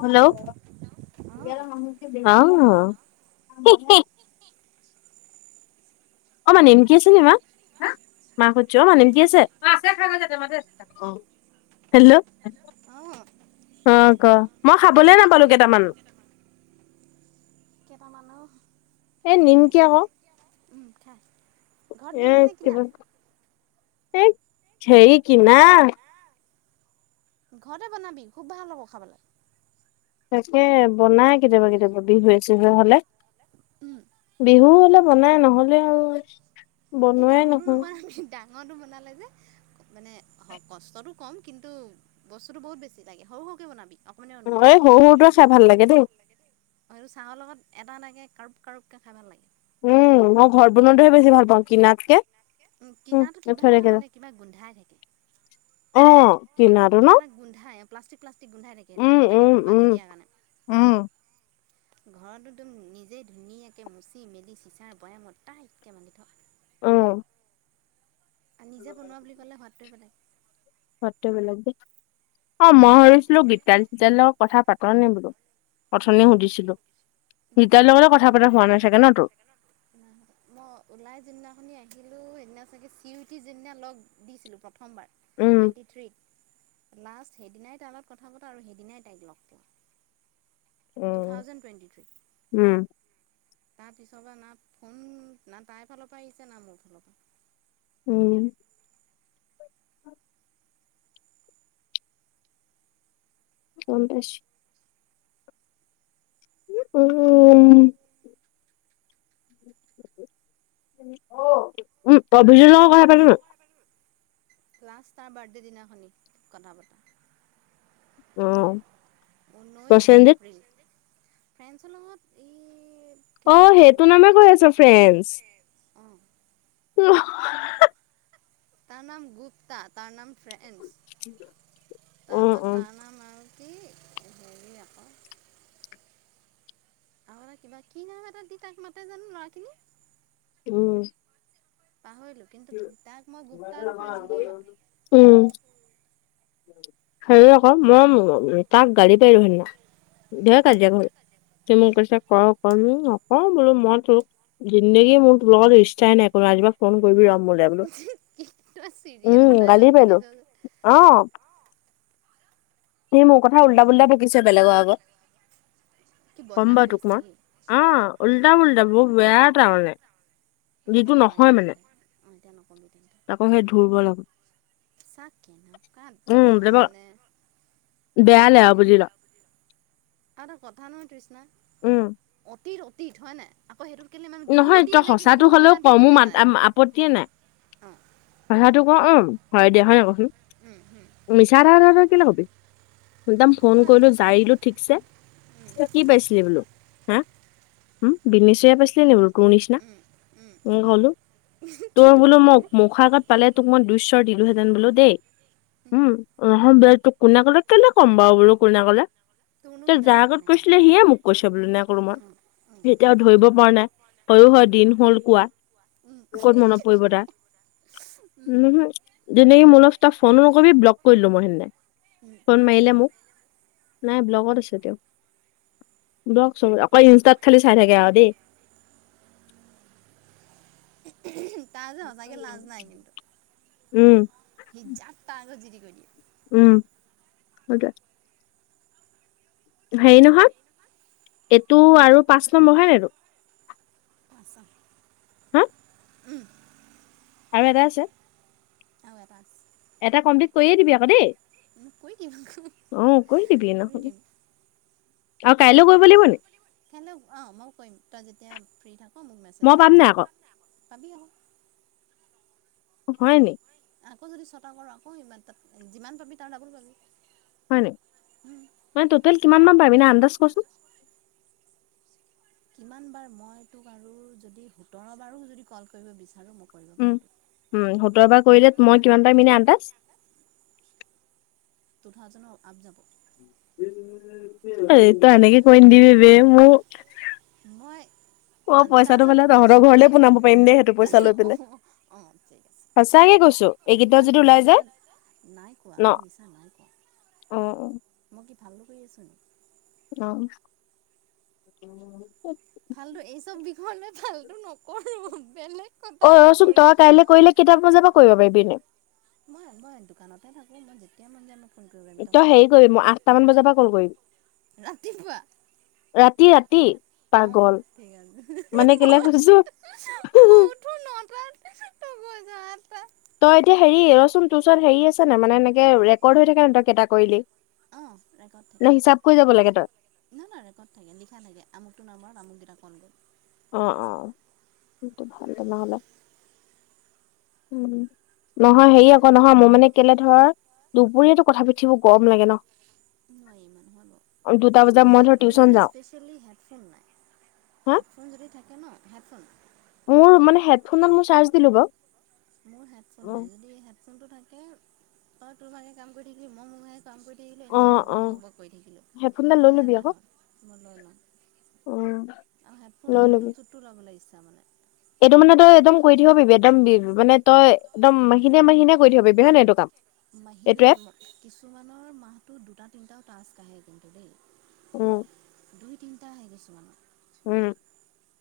Hello অঁ আহ অ মা নেমকি আছে নি মা মা সুদিছো অ মা নিমকি আছে অ হেল্ল' অঁ অ ক মই খাবলৈ নিমকি নাপালোঁ খাবি কেইটামান কেইটামানো এ খাই নিমকি লেই আকৌ উম খাই ঘৰত বনোৱা নে কিনা এই টেই কিনা ঘৰতে বনাবি খুব ভাল হ'ব খাবলৈ। তাকে বনাই কেতিয়াবা কেতিয়াবা বিহুৱে চিহুৱে হলে। [inaudible] বিহু হ'লে বনাই। নহ'লে আৰু সেই বনোৱাই ডাঙৰটো নহয় নবনাবি। দা টো বনালে যে মানে কষ্টতটো কম, কিন্তু বস্তুতটো বহুত বেছি লাগে। সৰু সৰু বনাবি অকমানি এই সৰু সৰুটোৱে খাই ভাল লাগে দেই এটো চাহৰ লগত এটা কাৰোব কাৰোবকে খাই ভাল লাগে। উম মই ঘৰত বনোটোহে বেছি ভাল পাওঁ কিনাতকে। উ উম কিনাটো কিবা থৈ দে কেইটা মানে কিবা গোন্ধাই থাকে। অ কিনাটো ন কিবা এটা গোন্ধাই প্লাষ্টিক প্লাষ্টিক গোন্ধাই থাকে সেই উম উম পেকেটত বান্ধি উম দিয়াৰ কাৰণে। উম [inaudible] ঘৰতো তম নিজেই ধুনীয়াকে মুচি মেলি চিচাৰ বয়ামত তাইতকৈ মানি থৱ। উম আৰু নিজে বনোৱা বুলি ক'লে শুৱাতটোৱে বেলেগ। হোৱাততোৱেই বেলেগ দেই অ মই ভছিলো গীতালি চিতালি লগত কথা পাত নে বোলো? অথনি নাপালোঁ মই সুধিছিলো। নাপালোঁ গীতালি নাই লগতে কথা পতা হোৱা না চাগে ন তোৰ? দিলো সেইদিনা চাগে চিটি যেদিনা লগ দিছিলো। প্ৰথমবাৰ উম টুৱেণ্টি থ্ৰীত। লাষ্ট সেইদিনাই তাই লগত কথা পতা আৰু সেইদিনাই তাইক লগ পোৱা। উ টু থাউজেণ্ড টুৱেণ্টি থ্ৰী উম তাৰ পিছৰ বা না ফোন, না তাইৰ ফালৰ পৰা আহিছে, না মোৰ ফালৰ পৰা। উম! গ'ম পাইছোঁ। উম! উম, অভিজিত লগত কথা পাতিলি? লাষ্ট তাৰ বাৰ্থডে দিনাখনি কথা পতা। অ'! ঊনৈশ প্ৰসেনজিত এপ্ৰিল, ফ্ৰেন্সৰ লগত ই অ'! সেইটো নামে কৈ আছ, ফ্ৰেন্স। অঁ তাৰ নাম গুপ্তা, তাৰ নাম ফ্ৰেন্স, অ তাৰপা অ তাৰ নাম আৰু কি হেৰি আকৌ আৰু কিবা, কি নাম এটা দি তাক মাতে জানোঁ লৰাখিনিয়ে! উম! পাহৰিলোঁ। কিন্তু, তাক মই গুপ্তা আৰু ফ্ৰেন্সবোলিয়েই মাতো। সই আকৌ, মই তাক গালি পাৰিলোঁ সেইদিনা। ধেৰ কাজিয়া কৰি, তুমি মোক কৈছে কৰ কৰ অ'! বোলো মই তোক, জিন্দেগি মোৰ তোৰ লগত ৰিস্তাই নাই কোনো। আজিৰ পৰা ফোন কৰিবি ৰ' মোলে বোলো [unintelligible] চিৰিয়েল উম গালি ডাইলক দি দিছ পাৰিলো যে? এই মোৰ কথা উল্টা, পোল্টা বকিছে বেলেগৰ কি আগত। কম বদনাম বাৰু তোক কৰিছে মই। নেকি অ'! উল্টা পুল্টা বৰ বেয়া তাৰমানে! যিটো এতিয়া নালাগে নহয় মানে তেন্তে। অ'! এতিয়া নক'বি। তাকো সেই ধুৰ্বল আকৌ চা, কেনকা ধৰনৰ মানে। দেয়া লে আও বুজিল! আৰু এটা কথা নহয় তৃষ্ণা, উম অতীত অতীত হয় নাই? আকৌ সেইটোত কেলে ইমান গু নহয়। দি তই এনেকে সঁচাটো গু হ'লেও সনা ক'! দি মোৰ কেলে মাত মানে আপত্তিয়ে নাই। অঁ কথাটো ক'? অ'! হয় দিয়া। হয় নাই কচোন! মিছা এটা ধৰণৰ কেলৈ ক'বি? একদম ফোন কৰিলোঁ, জাৰিলোঁ ঠিকছে। কি পাইছিলি বোলো? হা উ বিদনেচৰয়া পাইছিলে ন বাৰু কোৰ নিচিনা উ হলো। তোৰ তোমাৰ বোলো নিচিনা মোক মুখাৰ আগত পালে তোক মই দুশ্বৰ দিলোহেঁতেন বোলো দেই। উম ব কোনে ক'লে কেলে ক'ম বাৰু বোলু কোনে ক'লে। তোৰনো ত কি যাৰ দৰকাৰ আগত কোনে ক'লে কৈছিলে সিয়ে মোক কৈছে বুলি নাই কলো মই অ অ অ এতিয়াও ধৰিব পৰা নাই। হয়য়ো হয় দিন হ'ল কোৱা উম ক'ত মনত পৰিব তাৰ। ওহোঁ! যেনেকে মোৰলপ ফোনো নকৰিবি ব্লক কৰি দিলোঁ মই সেইদিন। ফোন মাৰিলে মোক নাই, ব্লকত আছে তেওঁক। দিয়ক চবে। অ'কল ইনষ্টাত খালি চাই থাকে আৰু দেই। তাৰ যে সঁচাকৈ লাজ নাই কিন্তু। উম! সি যাৰ তাৰ আগত যি টি কৈড দিয়ে। উম, সইটোৱে। হেৰি নহয়! এইটো আৰু পাঁচ নম্বৰ হয় নাই তোৰ? [unintelligible] হোঁম! উম! আৰু এটা আছে। আৰু এটা আছে। এটা কমপ্লিট কৰিয়ে দিবি আকৌ দেই? মোক কৈ দিম আকৌ অ'! কৰি দিবি, ন'হলে আৰু কাইলৈ কৰিব লাগিব নি? [unintelligible] অ'! মই কৰিম, তই যেতিয়া ফ্ৰী থাক। অ'! মোক মেছেজ মই পাম দিবি! নাই আকৌ পাবি আ'ক। হয় নি? আকৌ যদি ছটা কৰো আকৌমান ত যিমান পাবি তাৰ ডাবুল পাবি। হয় নি? মানে টোটেল কিমান মান পাবিনা আন্দাজ কচোন। কিমান বাৰ মই তোক আৰু যদি সোতৰ বাৰো যদি কল কৰিব বিচাৰো মোক উ উম সোতৰবাৰ কৰিলে মই কিমানটাৰ এনেই আন্তাজ। টু থাউজেডৰ আপ যাব। এইটো আনেকে কৈ নিদিবি বে, মোৰ মই অ পইচাটো আন্তাজত পালে তহঁতৰ কৈছো ঘৰলে দেই, পোনাব পাৰিম দেই সেইটো পইচা লৈ অ পিনে। আহ ঠিক আছে। সঁচাকে কৈছো এই অঁ গেইটাও মই যদি ওলাই মিছা যায়। নাই কোৱা মই মিছা নাই কোৱা। আহ অ। ভালদ কৰি আছোঁ নেকি? অ। [unintelligible] ফালটো? এই চব বিষয় ম ফালটো নকৰো বেলেগ। অ কথালৈ ৰচোন তই কৰিম কাইলৈ কৰিলে কেইটা বজাৰ পৰা কৰিব পাৰিবি এনেই? এতি মানে তই হেৰি কৰিমই আঠটাামান বজাৰ পৰা কল কৰিবি। ৰাতিপুৱা ৰাতি ৰাতি। অঁ পাগল অঁ ঠিক মানে আছে কেলে কছো। মই মই [unintelligible] উঠো নটাত তই শুই যাৱ আঠটাত তই এতিয়া হেৰি ৰচোন তোৰচোন হেৰি আছে নাই? মানে এনেকে ৰেকৰ্ড হৈ থাকে ন তই কেইটা কৰিলি। ন হিচাপকৈ যাব লাগে? তই নাই নাই ৰেকৰ্ড থাকে লিখা থাকে আমুকটো নমাৰ আমুকেইটাক অ অ সটো ভাল তে নহলে উম। নহয় হেৰি আকৌ নহয় মোৰ মানে কেলে ধৰ, দুপৰীয়াটো কথা পাতি থাকিব গৰম লাগে ন। নই ইমানহয় দুটা বাৰু আৰু বজাত মই হে ধৰ মোৰ টিউচন যে যাওঁ স্পেচিয়েলি হেডফোন নাই। হা হেডফোন যদি থাকে ন হেডফোন। মোৰ মানে হেডফোনত মোৰ চাৰ্জ দিলো বাও। মোৰ হেডফোন নাই, যদি হেডফোন টো থাকে তই তোৰ ভাগে কাম কৰি থাকিবি, মই মোৰ ভাগে কাম কৰি থাকিলোঁ, অ এনেই বক অ বক বক বক কৰি থাকিলো হেডফোনডাল লৈ সুবিধা লবি এটা আকৌ হয়, মই লৈ লওঁ। উম আৰু হেডফোন লৈ মোক লবি ব্লুটুথ টো ল'ব লাগিছিল। এইটো মানে তই একদম কৰি থাকিব পাৰিবি একদম মানে তই একদম সিনে মান সিননে কৰি থাকিব পাৰিবি হয়ে নহ এইটো কাম [unintelligible] মাহিলে এইটো এপ কিছুমানৰ মাহতো দুটা তিনটাও তাজ কাঢ়ে কিন্তু দেই উম। দুই তিনিটা আহি গৈছো মানে। উম।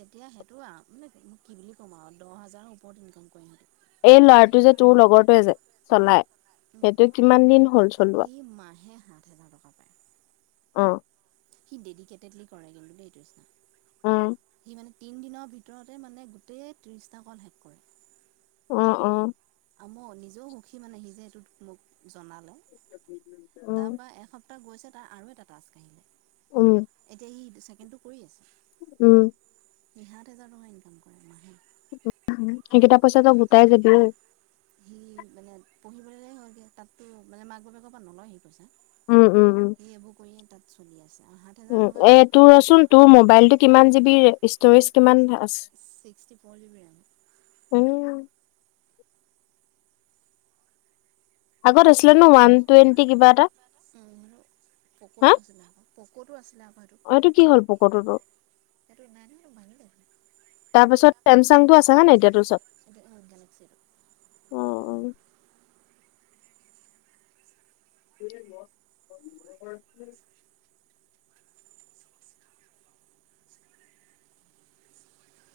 তেতিয়া সেইটো আৰু মানে ম কি বুলি ক'ম আৰু দহ হাজাৰৰ ওপৰত ইনকাম কৰিম। এই লৰাটো যে তোৰ লগৰটোৱে যে চলাই সিহঁতি সেইটো কিমান দিন হ'ল? চলোৱা। হে সাত হেজাৰ টকা পায়। অ। সি ডেডিকেটেডলি কৰে কিন্ত দেই [unintelligible] আহ। সি মানে তিনিদিনৰ ভিতৰতে মানে গোটেই ত্ৰিছটা কল শেষ কৰিম। অ অ। আ মওঁ নিজেও সুখী মানে সিজে সেইটোত মোক জনালে। উম তাৰপৰা এক তাক গৈছে তাৰ আৰু এটা টাস্ক আহিলে। উম এতিয়া সি ছেকেণ্ডটো কৰি আছে। উম। হি সাত হাজাৰ টকা ইনকাম কৰে মাহেকত। সেইকেইটা পইচা ত ই গোটাই যাবি অই সি মানে পঢ়িবলৈ হয়গে তাতো মানে মাক বাপে ক'পা নলয় সি পইচা স উম উম উম এইবোৰ কৰিয়ে তাত চলি আছে আৰু সাত হাজাৰ উম টকা এ তাত তোৰচোন তোৰ মোবাইলটো কিমান জিবি ষ্টৰেজ কিমান আছে ছিক্সটি ফৰ [unintelligible] উম আগত আছিলে ন ওৱান টুৱেণ্টি কিবা এটা উম হা পক'টো আছিলে পক'টো আছিলে আকৌ এইটো কি হ'ল পকৰটো তোৰ এইটো [unintelligible] [unintelligible] [inaudible] তাৰ পাছত ছেমচাংটো আছে হয় নাই এতিয়া তোৰ এইটো গেলেক্সিটো ওচৰত অ অ [unintelligible] [inaudible] [unintelligible] [inaudible]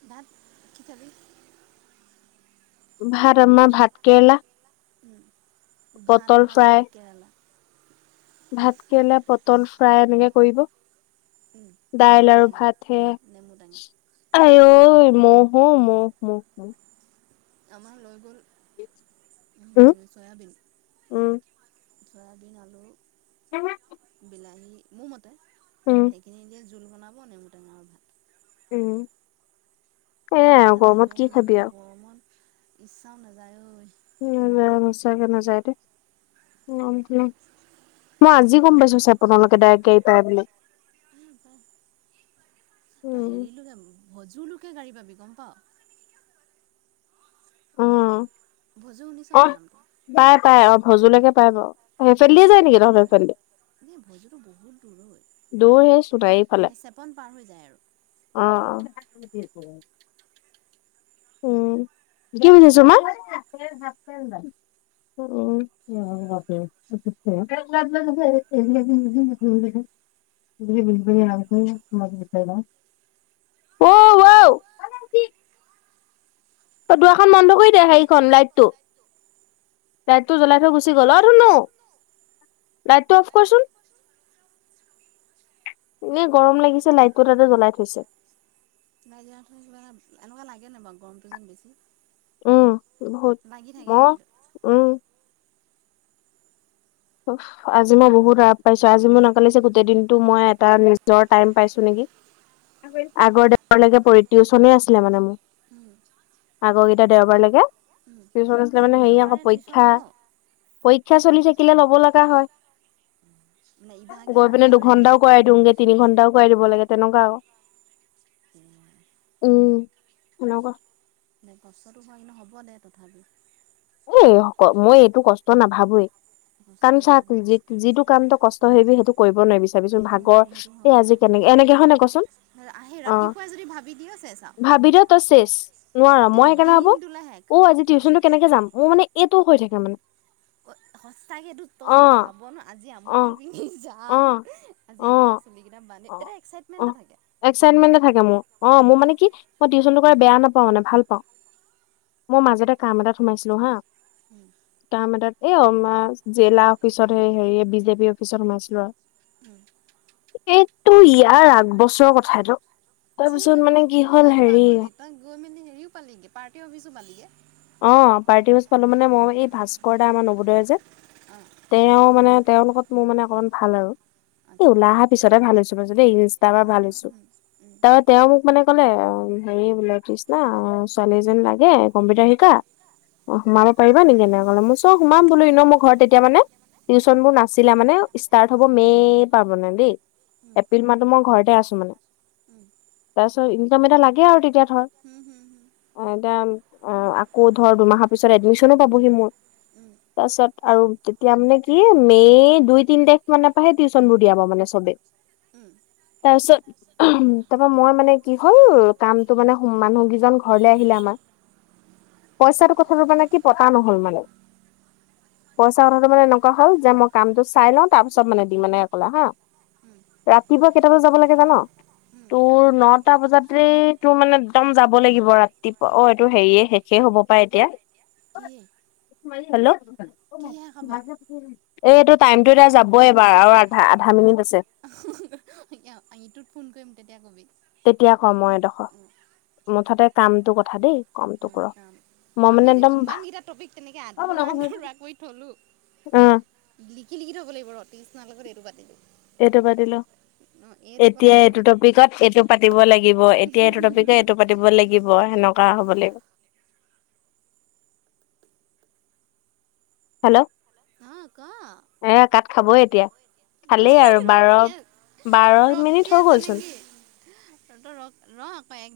ভাত কিখাবি ভাত আমা ভাতকেৰেলা উম ভাত আমাৰ ফ্ৰাই ভাত কেৰেলা প্ৰায় এনেকে কৰিব দাইল আৰু ভাত হে নেমু টেঙা আ ম'হ ম ম [unintelligible] আমাৰ লৈ গ'ল উম। চয়াবিন উম, চয়াবিন আলু বিলাহী মোৰ মতে উম, সেইখিনি দিয়ে জোল বনাব নেমু টেঙা ভাত উম সেয়াই নালব আৰু গৰমত নালাগে অ কি ইমান খাবি আৰু। গৰমত ইচ্ছাও নাযায় ঐ উ বা সচাঁকে নাজাই দেই [unintelligible] মই আজি গম পাইছো চপনলৈকে ডাইৰেক্ট গা়ডী পাই বুলি তই উম, হেৰিলো যানো ভজুলোকে গাড়ী পাবি গম পাওঁ [unintelligible] উম ভজু শুনিছ অ নাই নামটো পাই পাই অ ভজলৈকে পাই বাওঁ সেইফালে দি যায় ভজুলৈকে নেকি তহঁতৰ গাড়ী পায় সেইফালে দি [unintelligible] চেপন পাৰ দূৰ সেই হৈ সোণাৰীৰ ফালে যায় আৰু। অ অ উম কি বিচাৰিছ মা [unintelligible] [unintelligible] [inaudible] ত দুৱাখন বন্ধ কৰি দে হেৰিখন লাইটটো লাইতটো জ্বলাই থৈ গুচি গ'ল অ ধুনো। লাইটটো অফ কৰচোন। এনে গৰম লাগিছে লাইটটো তাতে জ্বলাই থৈছে। লাইটটো জ্বলাই থ'লে কিবা এনেকুৱা লাগে নাই বাৰু গৰমটো যেন বেছি। উম বহুত লাগি থাকে মই কিন্তু উম। আজি মই বহুত ৰাপ পাইছোঁ আজি মোৰ নাপালিছে গোটেই দিনতটো মই এটা নিজৰ টাইম পাইছোঁ নেকি? আগৰ দে লৈকে পৰি টিউচনে আছিলে মানে মোৰ। আগৰকেইটা দেওবাৰলৈকে। টিচন আছিলে মানে হে আকৌ দেওবাৰে টিউশ্যন পৰীক্ষা লওঁ পৰীক্ষা চলি থাগে। থাকিলে ল'ব লগা হয়। মানে ইভাগে গৈ পিনে সপ্তাহটোৰ দুঘন্টাও এদিন কৰাই দিওঁগে তিনি ঘন্টাও কৰাই দিব লাগে। তেনেকুৱা আক উ উম এনেকুৱা। কষ্টটো হয় কিন্তু হ'ব দে তথাপিও। এই মই এইটো কষ্ট নাভাবোয়েই কষ্ট কাৰণ নাভাবোঁ চাওক যিটো কামটো কষ্ট। ত সেইবুলি সেইটো কৰিব নোৱাৰবিচাৰিচোন ভাগৰ নোৱাৰি সেইটো এই হয় আজি হয় কেনেকে এনেকে হয় নে কচোন। আহি অ ৰাতিপুৱাই যদি ভাবি দিয় চেছ আও ভাবি থ তই চেষ নোৱাৰ গোটেই মই সেইকানে ভাবোঁ। দিনটোলৈ শেষ অ আজি টিউচনটো কেনেকে যাম মোৰ মানে এইটোও হৈ থাকে মানে। [unintelligible] সচাকেটো তই অ যদি ভাব ন আজি অ আমুকতটো পিন্ধি অ যাম আজি অ এনেকে চুলি কেইটা মানে এটা এক্সাইটমেণ্ট এটা থাকে। এক্সাইটমেণ্ট থাকে মোৰ অ মোৰ মানে কি? মই টিউশচনটো কৰা বেয়া নাপাওঁ মানে ভাল পাওঁ মই মাজতে কাম এটাত সোমাইছিলোঁ হা কাম এটা। এ আমাৰ জিলা অফিচত হ হেৰি বিজেপি অফিচত সোমাইছিলোঁ আৰু। উম এইটো ইয়াৰ আগবছৰৰ কথাটো তাৰপিছত মানে কি হ'ল হেৰি পাগলী তই গৈ মেলি হেৰিও পালিগে পাৰ্টি অফিচো পালিগে। অ পাৰ্টি অফিচ পালোঁ মানে মই এই ভাস্কৰ দা আমাৰ নৱোদয় যে অঁ তেওঁ মানে তেওঁলোকত মোৰ মানে অকনমান ভাল আৰু এই আচ্ছা ওলাই আহা পিছতে ভাল হৈছোঁ। ইনষ্ট ভাল হৈছোঁ তাৰ তেওঁ মোক মানে কলে অ হেৰি বোলে না ছোৱালী এজন লাগে কম্পিউটাৰ শিক শিকা অ সোমাব পাৰিবা নেকি এনেকলে মই চব সোমাম বোলোঁ ইন মই ঘৰত তেতিয়া মানে টিউচনবোৰ নাছিলে মানে ষ্টাৰ্ট হ'ব মে পা মানে দেই। এপ্ৰিল মাহতো মই ঘৰতে আছোঁ মানে তাৰপিছত ইনকাম এটা লাগে আৰু তেতিয়া ধৰ। অ এতিয়া অ আকৌ ধৰ দুমাহৰ পিছত এডমিচনো পাবহি মোৰ। তাৰপাছত আৰু তেতিয়া মানে কি মে দুই তিন তাৰিখ মানে পাহে টিউশ্যন বোৰ দিয়াবা মানে চবে। উম। তাৰপিছত উ তাৰ পা মই মানে কি হ'ল কামটো মানে মানুহ কেইজন ঘৰলে আহিলে আমাৰ। [inaudible] পইচাটো কথাটোৰ মানে কি পতা নহ'ল মানে। পইচা কথাটো মানে এনেকুৱা হল যে মই কামটো চাই লওঁ তাৰপিছত মানে দি মানে কা হা ৰাতিপুৱা কেইটা বজাত যাব লাগে জান? তোৰ নটা বজাতে তোৰ মানে একদম যাব লাগিব ৰাতিপুৱা অ এইটো হেৰিয়ে হে সে হ'ব পাই এতিয়া কি হেল্ল' কিহে খাব এই এইটো টাইমতটো এতিয়া যাব এবাৰ আৰু আধা আধা মিনিট আছে আঙিটোত ফোন কৰিম তেতিয়া কবি তেতিয়া ক মই এডোখৰ মুঠতে কামটো কথা দেই কমটো কৰ অ', কাৰণ মই আমি মানে যে একদম কিমান কেইটা টপিক তেনেকে আধৰুৱা আধৰুৱা কৰি থলো লিখি লিখি থব লাগিব ৰ অতি সচিৰ লগত এইটো পাতিলো এইটো পাতি ল অ', এইটো কলত এতিয়া এইটো পাতিম টপিকত এইটো পাতিব লাগিব এতিয়া এইটো টপিকত এইটো পাতিব লাগিব সেনেকা হ'ব লাগিব হেল্ল' অ', ক এ কাত খাবই এতিয়া খালেই আৰু ৰি বাৰ বাৰ আছ মিনিট ৰখি হৈ আছ গ'লচোন নেকি ত ৰ ৰ আকৌ এক